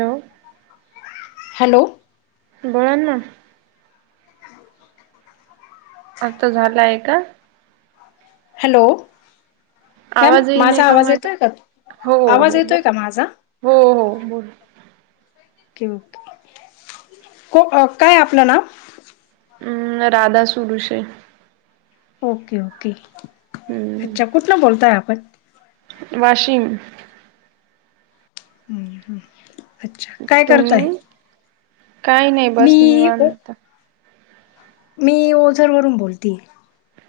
Hello. Hello. बोलान ना. असतां झालंय का. हॅलो मॅम आवाज येई नाही माझा का आवाज येतोय का. हो हो आवाज हो येतोय का माझा हो हो बोल. ओके ओके काय आपलं नाव. हम् राधा सुरुशे. ओके ओके अच्छा कुठ ना बोलता आहे आपण. वाशिंग. हम् ह् अच्छा काय करताय. काही नाही बस नि मी वाण. ओ मी ओझरवरून बोलते.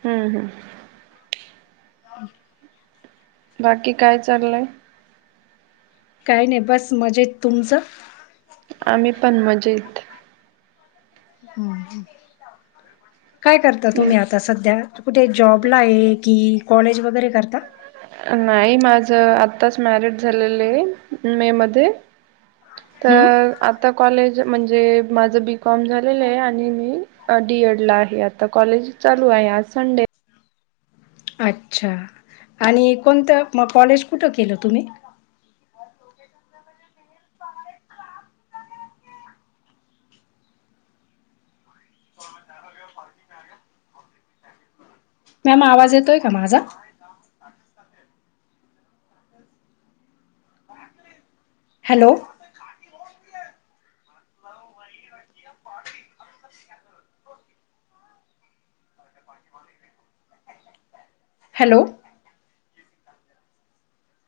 हम्म हम्. [unintelligible] बाकी काय चाललंय? काही नाही बस मजेत, तुमचं? आम्ही पण मजेत. काय करता तुम्ही आता सध्या? कुठे जॉबला आहे कि कॉलेज वगैरे करता. नाही माझ आत्ताच मॅरिड झालेलं आहे मे मध्ये. हम्म. तर. आता कॉलेज म्हणजे माझं बी कॉम झालेलं आहे आणि मी डी एडला आहे आता कॉलेज चालू आहे आज संडे. अच्छा आणि कोणतं मग कॉलेज कुठं केलं तुम्ही? मॅम आवाज येतोय का माझा? हॅलो. हॅलो.